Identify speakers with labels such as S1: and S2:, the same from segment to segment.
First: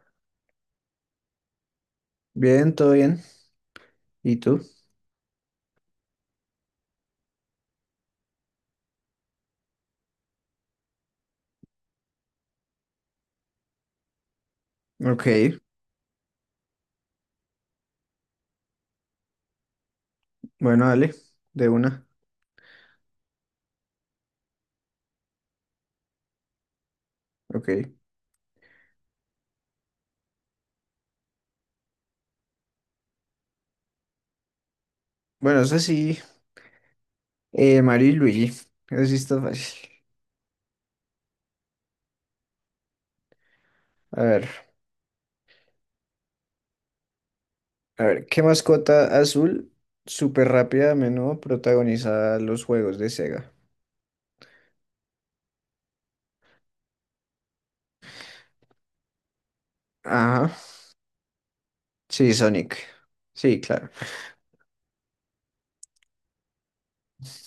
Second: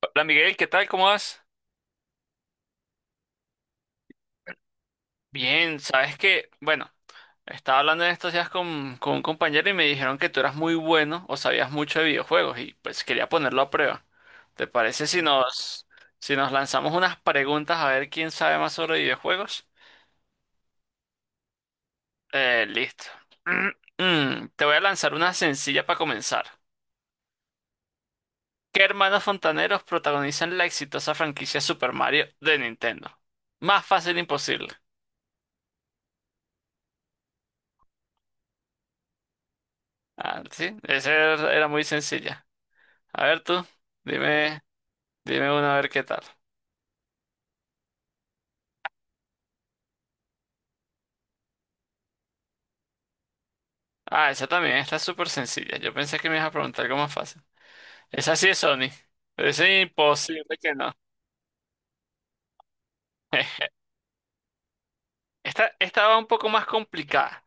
S1: Hola Miguel, ¿qué tal? ¿Cómo vas?
S2: Bien, todo bien. ¿Y tú?
S1: Bien, sabes que, bueno, estaba hablando en estos días con un compañero y me dijeron que tú eras muy bueno o sabías mucho de videojuegos y pues quería ponerlo a prueba. ¿Te parece
S2: Ok,
S1: si nos lanzamos unas preguntas a ver quién sabe más sobre videojuegos?
S2: bueno, dale, de una.
S1: Listo. Te voy a lanzar una sencilla para comenzar.
S2: Ok.
S1: ¿Qué hermanos fontaneros protagonizan la exitosa franquicia Super Mario de Nintendo? Más fácil imposible.
S2: Bueno, eso sí, Mario y Luigi. Eso sí está fácil.
S1: Ah, sí, esa era muy sencilla. A ver tú,
S2: A ver,
S1: dime, dime una a ver qué tal.
S2: a ver, ¿qué mascota azul súper rápida a menudo protagoniza los juegos de Sega?
S1: Ah, esa también está súper sencilla. Yo pensé que me ibas a preguntar algo más fácil. Esa sí es Sony. Pero es
S2: Ajá,
S1: imposible que no.
S2: sí, Sonic. Sí, claro.
S1: Esta va un poco más complicada.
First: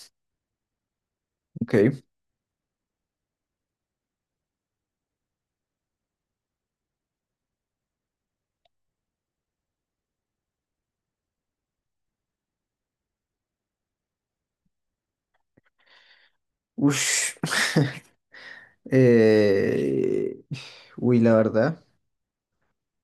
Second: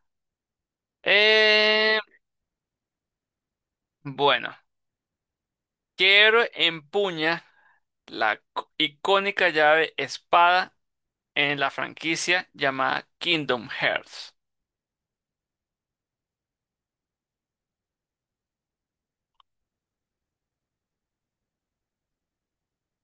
S1: Eh,
S2: Ok.
S1: bueno, ¿Qué héroe empuña la icónica llave espada en la franquicia llamada Kingdom Hearts?
S2: Ush. Eh, Uy, la verdad.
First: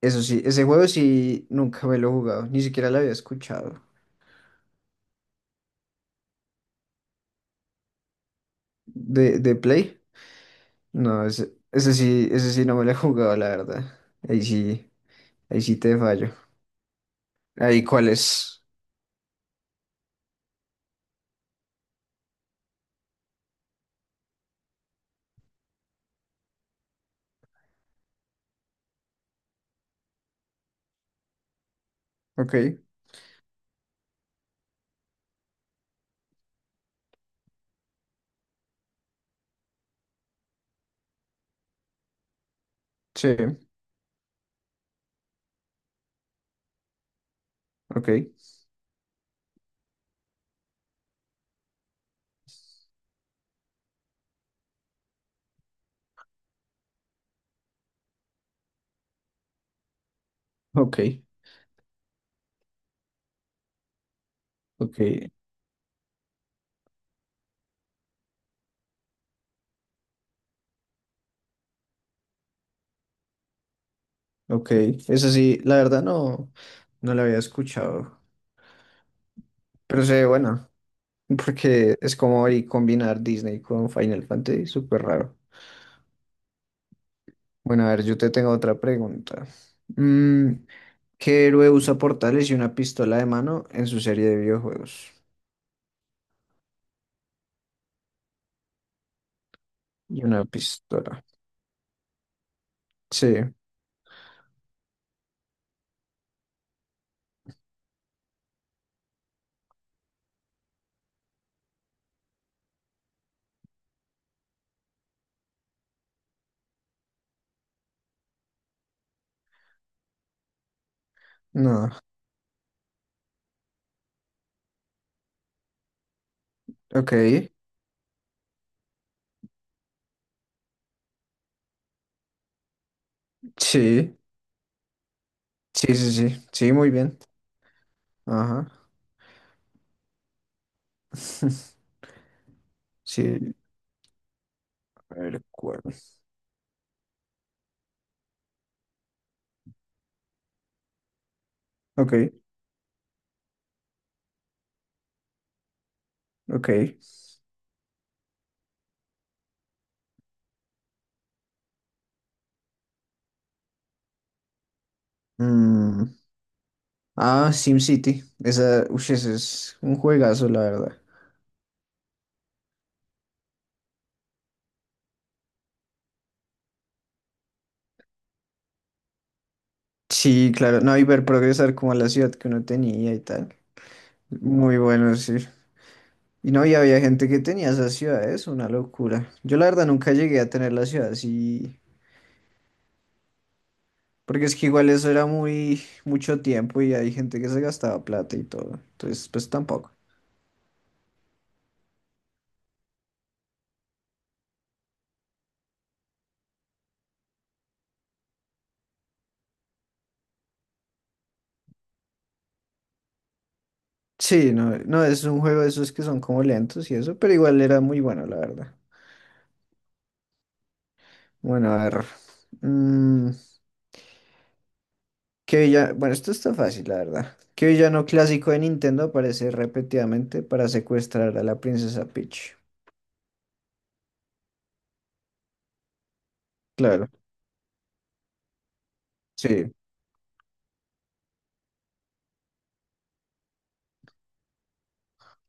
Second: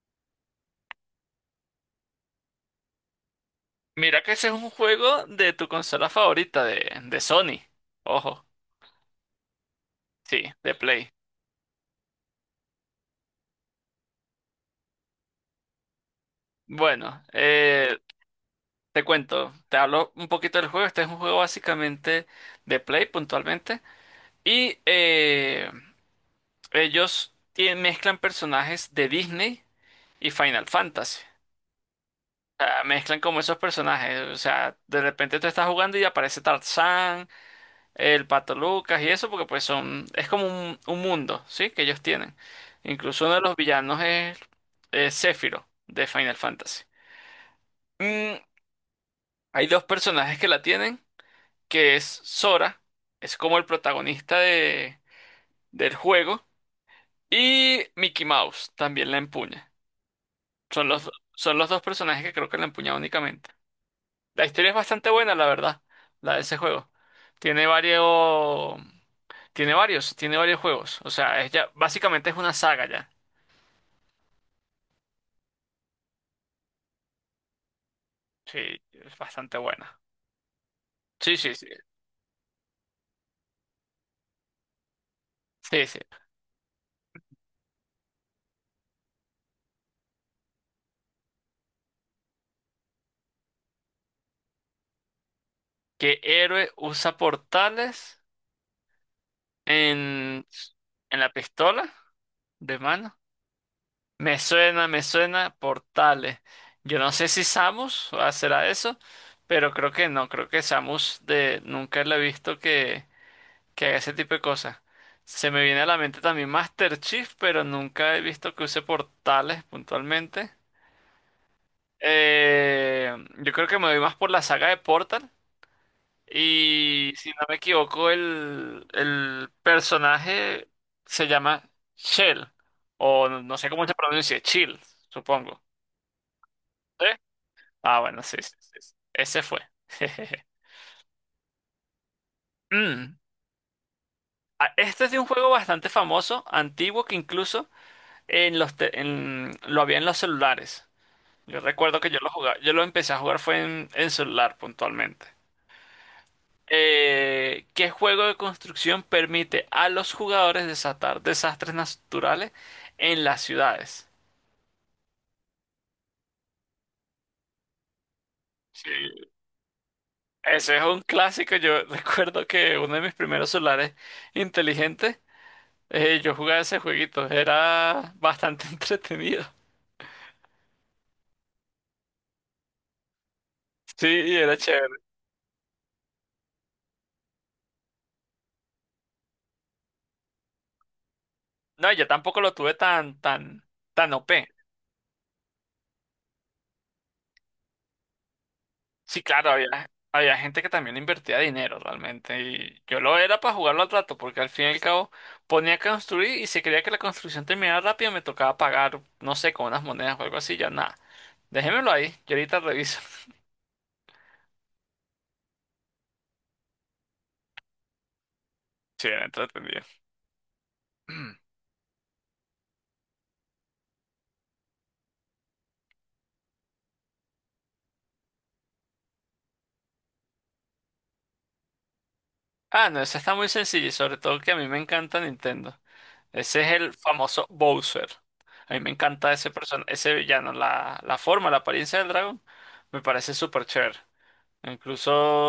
S2: Eso sí, ese juego sí nunca me lo he jugado, ni siquiera lo había escuchado.
S1: Mira que ese es un juego de tu consola favorita de Sony. Ojo,
S2: ¿De Play?
S1: sí, de Play.
S2: No, ese sí no me lo he jugado, la verdad. Ahí sí, ahí sí te fallo.
S1: Bueno,
S2: Ahí, ¿cuál es?
S1: te cuento, te hablo un poquito del juego. Este es un juego básicamente de Play puntualmente. Y ellos mezclan personajes de Disney y Final Fantasy.
S2: Ok,
S1: O mezclan como esos personajes. O sea, de repente tú estás jugando y aparece Tarzán, el Pato Lucas y eso, porque pues son, es como un mundo, ¿sí? Que ellos tienen. Incluso
S2: sí,
S1: uno de los villanos es Sephiroth de Final Fantasy.
S2: ok,
S1: Mm, hay dos personajes que la tienen. Que es Sora, es como el protagonista del juego, y Mickey Mouse también la empuña. Son
S2: ok,
S1: son los dos personajes que creo que la empuña únicamente. La historia es
S2: ok,
S1: bastante buena, la verdad, la de ese juego. Tiene varios, tiene varios juegos. O sea, es ya, básicamente es una saga ya.
S2: ok. Ese sí, la verdad no, no lo había escuchado.
S1: Sí, es bastante buena.
S2: Pero se ve bueno,
S1: Sí, sí, sí.
S2: porque es como ahí combinar Disney con Final Fantasy, súper raro.
S1: Sí, sí.
S2: Bueno, a ver, yo te tengo otra pregunta. Mm, ¿Qué héroe usa portales y una pistola de mano en su serie de videojuegos?
S1: ¿Qué héroe usa portales
S2: Y una
S1: en, en
S2: pistola.
S1: la pistola de mano?
S2: Sí,
S1: Me suena, Portales. Yo no sé si Samus será eso, pero creo que no, creo que Samus de nunca la he visto que haga ese tipo de cosas. Se me viene a la mente también Master Chief, pero nunca he visto que use portales puntualmente.
S2: no.
S1: Eh, yo creo que me voy más por la saga de Portal.
S2: Ok,
S1: Y si no me equivoco, el personaje se llama Shell. O no sé cómo se
S2: sí,
S1: pronuncia, Chill, supongo.
S2: sí, sí, sí, sí, muy
S1: ¿Sí?
S2: bien.
S1: Ah, bueno, sí, sí,
S2: Ajá.
S1: sí, sí. Ese fue. Mm.
S2: Sí,
S1: Ah, este es de un
S2: el
S1: juego bastante
S2: cuerno.
S1: famoso, antiguo, que incluso en los te- en- lo había en los celulares. Yo recuerdo que
S2: Ok,
S1: yo lo jugaba, yo lo empecé a jugar fue en celular puntualmente.
S2: ok.
S1: ¿Qué juego de construcción permite a los jugadores desatar desastres naturales en las ciudades?
S2: Mm, Ah, SimCity. Esa, uy,
S1: Sí,
S2: ese es un juegazo, la
S1: ese es
S2: verdad.
S1: un clásico. Yo recuerdo que uno de mis primeros celulares inteligentes yo jugaba ese jueguito, era bastante entretenido.
S2: Sí, claro. No, y ver progresar como a la ciudad que uno tenía y tal.
S1: Sí, era
S2: Muy
S1: chévere.
S2: bueno, sí. Y no, y había gente que tenía esas ciudades, una locura. Yo la verdad nunca llegué a tener las ciudades. Y
S1: No, yo tampoco lo tuve tan
S2: porque
S1: OP.
S2: es que igual eso era muy mucho tiempo y hay gente que se gastaba plata y todo.
S1: Sí,
S2: Entonces, pues
S1: claro,
S2: tampoco.
S1: había gente que también invertía dinero realmente. Y yo lo era para jugarlo al rato, porque al fin y al cabo ponía a construir y si quería que la construcción terminara rápido, me tocaba pagar, no sé, con unas monedas o algo así, ya nada. Déjemelo ahí, yo ahorita reviso.
S2: Sí, no, no, es un juego de esos que son como lentos y eso, pero igual era muy bueno, la verdad.
S1: Sí, era entretenido.
S2: Bueno, a ver. mm, ¿Qué villano? Bueno, esto está fácil, la verdad. ¿Qué villano clásico de Nintendo aparece repetidamente para secuestrar a la princesa Peach?
S1: Ah, no, eso está muy sencillo y sobre todo que a mí me encanta Nintendo. Ese es el
S2: Claro,
S1: famoso Bowser. A mí me encanta ese
S2: sí,
S1: person ese villano, la forma, la apariencia del dragón, me parece súper chévere.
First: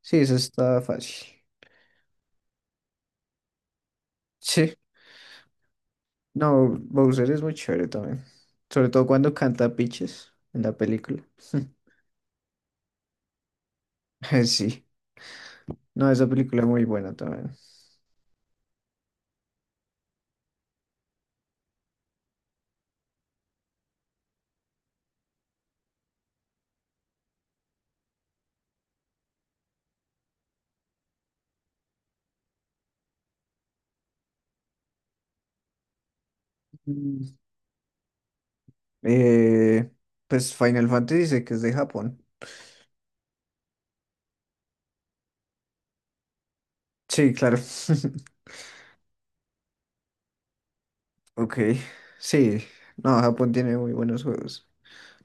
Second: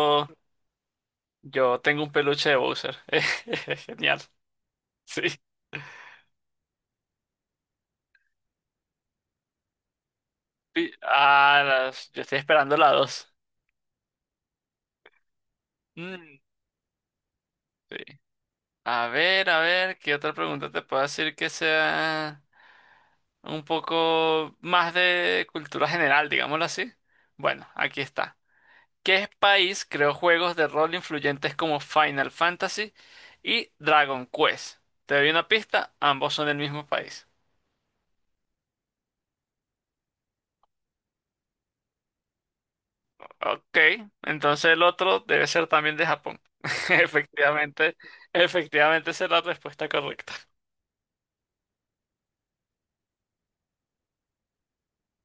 S2: sí, eso está fácil.
S1: yo tengo un peluche de Bowser. Es genial.
S2: Sí,
S1: Sí.
S2: no, Bowser es muy chévere también. Sobre todo cuando canta Peaches en la película.
S1: Yo estoy esperando la 2.
S2: Sí, no, esa
S1: Sí.
S2: película es muy buena también.
S1: A ver, ¿qué otra pregunta te puedo decir que sea un poco más de cultura general, digámoslo así? Bueno, aquí está. ¿Qué país creó juegos de rol influyentes como Final Fantasy y Dragon Quest? Te doy una pista, ambos son del mismo país.
S2: Eh, pues Final Fantasy dice que es de Japón.
S1: Ok, entonces el otro debe ser también de Japón.
S2: Sí, claro.
S1: Efectivamente, efectivamente esa es la respuesta correcta.
S2: Ok, sí. No, Japón tiene muy buenos juegos,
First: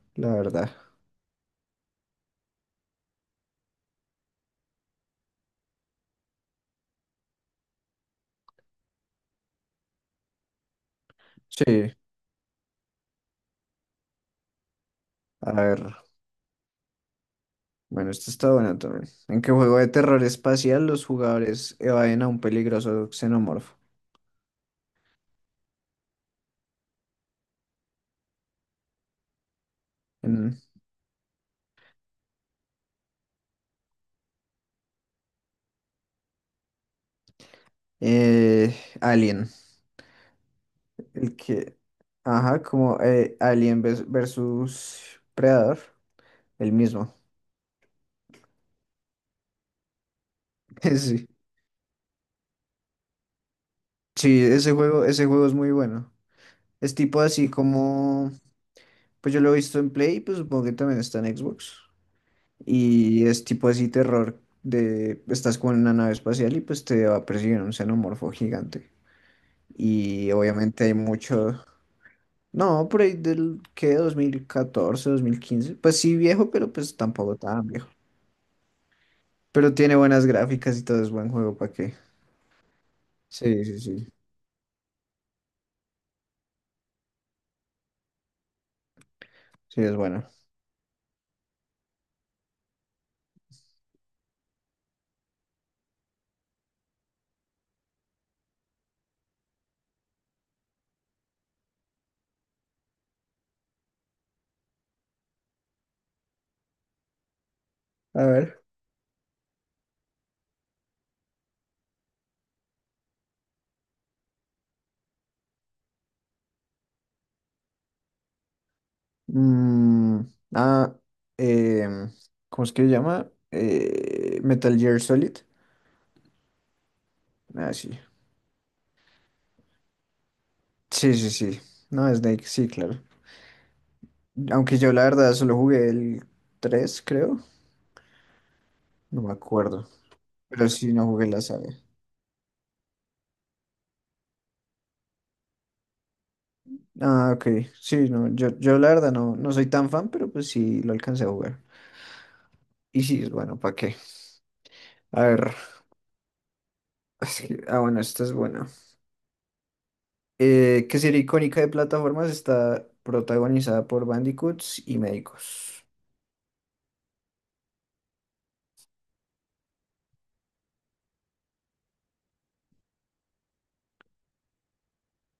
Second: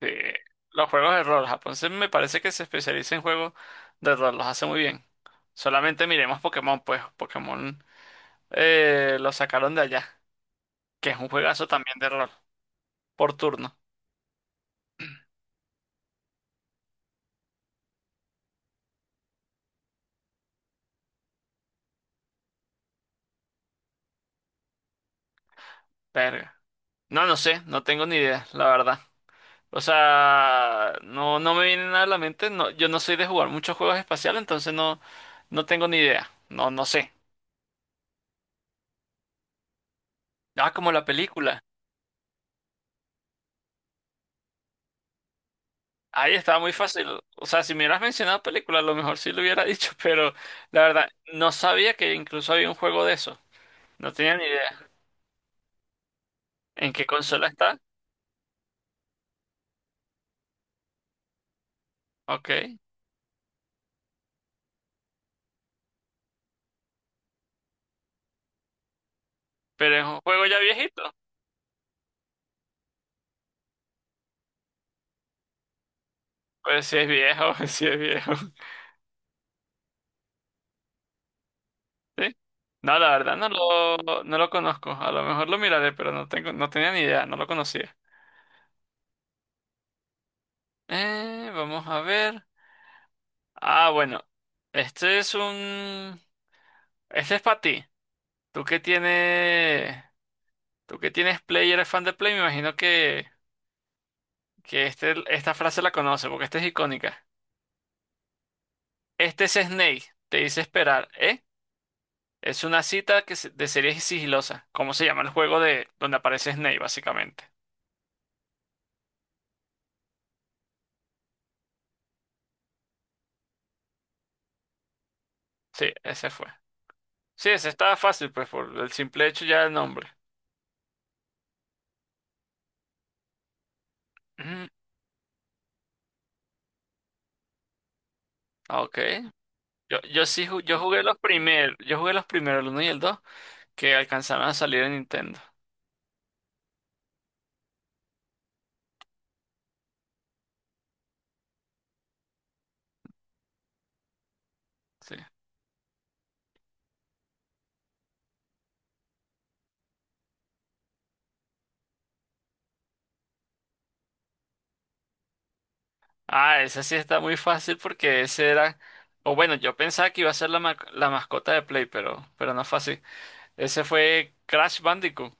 S1: Sí,
S2: la verdad.
S1: los juegos de rol, Japón me parece que se especializa en juegos de rol, los hace muy bien. Solamente miremos Pokémon, pues Pokémon lo sacaron de allá, que es un juegazo
S2: Sí,
S1: también de rol, por turno.
S2: a ver. Bueno, esto está bueno también. ¿En qué juego de terror espacial los jugadores evaden a un peligroso xenomorfo?
S1: Verga. No, no sé, no tengo ni idea, la verdad. O
S2: En,
S1: sea, no, no me viene nada a la mente. No, yo no soy de jugar muchos juegos espaciales, entonces no, no tengo ni idea. No, no sé.
S2: eh, Alien.
S1: Ah, como la
S2: El
S1: película.
S2: que... Ajá, como Alien versus Predador.
S1: Ahí estaba muy
S2: El
S1: fácil.
S2: mismo.
S1: O sea, si me hubieras mencionado película, a lo mejor sí lo hubiera dicho, pero la verdad,
S2: Sí.
S1: no sabía que incluso había un juego de eso. No tenía
S2: Sí,
S1: ni
S2: ese
S1: idea.
S2: juego, ese juego es muy bueno.
S1: ¿En
S2: Es
S1: qué
S2: tipo
S1: consola
S2: así
S1: está?
S2: como... Pues yo lo he visto en Play, pues supongo que también está en Xbox.
S1: Ok.
S2: Y es tipo así terror de estás con una nave espacial y pues te va a perseguir un xenomorfo gigante.
S1: Pero es un
S2: Y
S1: juego ya
S2: obviamente hay
S1: viejito.
S2: mucho... No, por ahí del que 2014 2015. Pues sí viejo, pero
S1: Pues sí
S2: pues
S1: es
S2: tampoco
S1: viejo,
S2: tan
S1: sí
S2: viejo.
S1: es viejo.
S2: Pero tiene buenas gráficas y todo es buen juego, ¿para qué?
S1: ¿Sí? No, la verdad
S2: Sí, sí, sí.
S1: no lo conozco. A lo mejor lo miraré, pero no tengo, no tenía ni idea, no lo conocía.
S2: Sí, es bueno.
S1: Vamos a ver. Ah, bueno. Este es un... Este es para ti. Tú que tienes... Tú que tienes Play y eres fan de Play, me imagino que este, esta frase la conoces, porque esta es icónica.
S2: A ver.
S1: Este es Snake, te dice esperar, ¿eh? Es una cita de serie sigilosa. ¿Cómo se llama el juego de donde aparece Snake, básicamente?
S2: mm, ah, em, ¿Cómo es que se llama? Metal Gear Solid.
S1: Sí, ese fue. Sí, ese
S2: Ah,
S1: estaba
S2: sí.
S1: fácil, pues por el simple hecho ya del nombre.
S2: Sí, sí, sí. No, Snake, sí, claro.
S1: Ujú,
S2: Aunque yo la verdad solo jugué el 3 creo.
S1: ok.
S2: No me acuerdo. Pero
S1: Yo
S2: sí,
S1: jugué
S2: no
S1: los
S2: jugué la saga.
S1: primeros, yo jugué los primeros, el 1 y el 2 que alcanzaron a salir en Nintendo.
S2: Ah, ok. Sí, no, yo la verdad no, no soy tan fan, pero pues sí lo alcancé a jugar. Y sí, bueno, ¿para qué?
S1: Sí.
S2: A ver. Ah, bueno, esta es buena. ¿Qué serie icónica de plataformas está protagonizada por Bandicoots y médicos?
S1: Ah, ese sí está muy fácil porque ese era, o bueno, yo pensaba que iba a ser la mascota de Play, pero no fue así. Ese fue Crash Bandicoot.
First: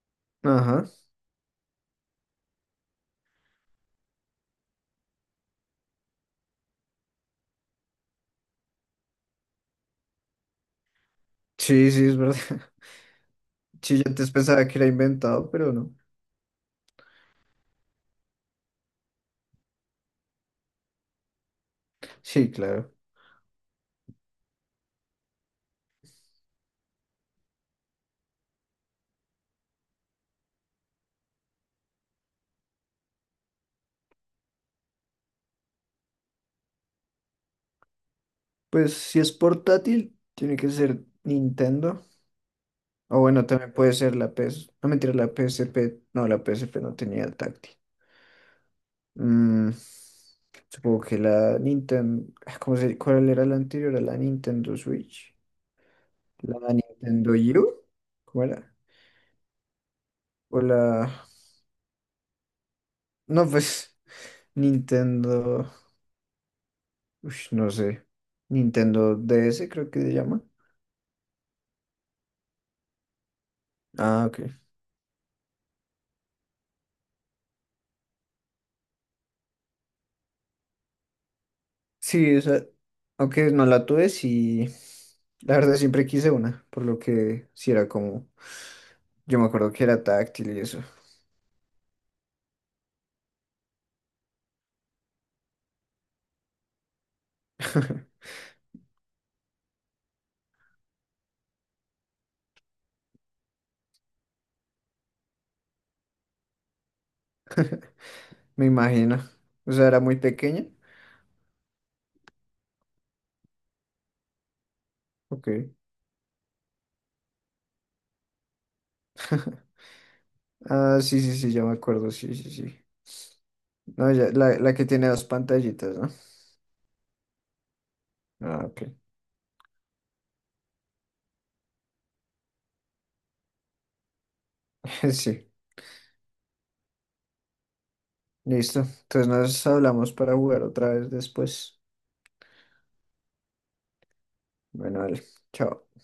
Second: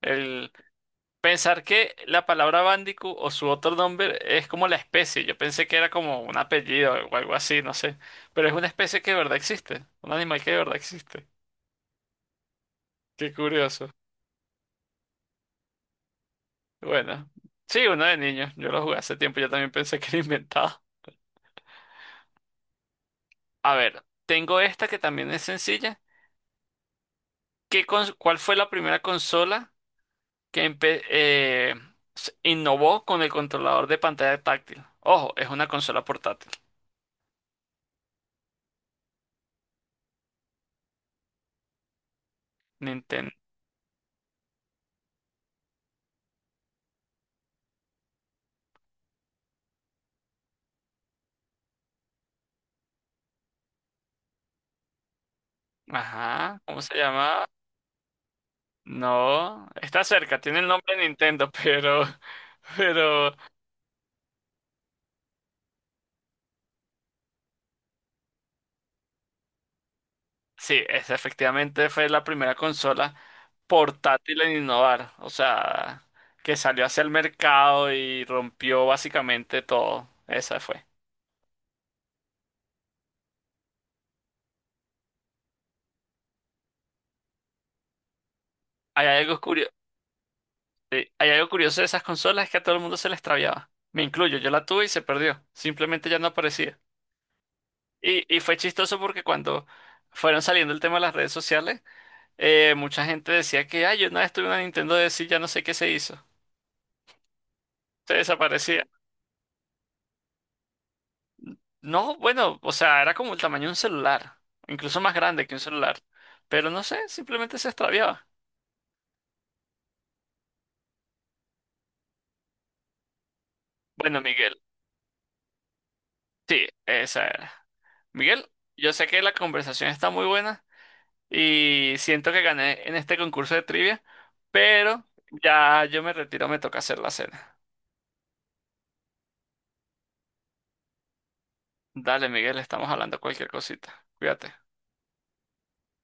S1: El
S2: Ajá.
S1: Pensar que la palabra Bandicoot o su otro nombre es como la especie. Yo pensé que era como un apellido o algo así, no sé. Pero es una especie que de verdad existe. Un animal que de verdad existe.
S2: Sí, sí, es verdad.
S1: Qué curioso.
S2: Sí, yo antes pensaba que era inventado, pero no.
S1: Bueno, sí, uno de niños. Yo lo jugué hace tiempo. Yo también pensé que era inventado.
S2: Sí, claro.
S1: A ver, tengo esta que también es sencilla. ¿Cuál fue la primera consola que innovó con el controlador de pantalla táctil? Ojo, es una consola portátil.
S2: Pues si es portátil, tiene que ser Nintendo. O
S1: Nintendo.
S2: bueno, también puede ser la PS. No mentira, la PSP. No, la PSP no tenía táctil. Mm, Supongo que la Nintendo. Cuál era la anterior? ¿a la Nintendo Switch? ¿La
S1: Ajá, ¿cómo se
S2: Nintendo
S1: llama?
S2: U? ¿Cómo era?
S1: No, está cerca, tiene
S2: O
S1: el
S2: la.
S1: nombre de Nintendo, pero
S2: No, pues. Nintendo. Ush, no sé. Nintendo DS, creo que se llama.
S1: sí, esa efectivamente fue la primera consola
S2: Ah, ok.
S1: portátil en innovar, o sea, que salió hacia el mercado y rompió básicamente todo. Esa fue.
S2: Sí, o sea, aunque no la tuve, sí, la verdad siempre quise una, por lo que sí era como,
S1: Hay
S2: yo
S1: algo
S2: me
S1: curioso,
S2: acuerdo que era táctil y eso.
S1: hay algo curioso de esas consolas es que a todo el mundo se le extraviaba. Me incluyo, yo la tuve y se perdió, simplemente ya no aparecía. Y, y fue chistoso porque cuando fueron saliendo el tema de las redes sociales, mucha gente decía que, ay, yo una vez tuve una Nintendo DS y ya no sé qué se hizo. Se
S2: Me
S1: desaparecía.
S2: imagino, o sea, era muy pequeña,
S1: No, bueno, o sea, era como el tamaño de un celular, incluso más grande
S2: ok,
S1: que un celular. Pero no sé, simplemente se extraviaba.
S2: ah, sí, sí, sí, ya me acuerdo, sí, sí, sí, no,
S1: Bueno,
S2: ya,
S1: Miguel,
S2: la que tiene dos pantallitas, ¿no?
S1: sí, esa era. Miguel,
S2: Ah, ok,
S1: yo sé que la conversación está muy buena y siento que gané en este concurso de trivia, pero
S2: sí,
S1: ya yo me retiro, me toca hacer la cena.
S2: listo, entonces nos hablamos para jugar otra vez después,
S1: Dale, Miguel, estamos hablando cualquier cosita. Cuídate.
S2: bueno, vale, chao.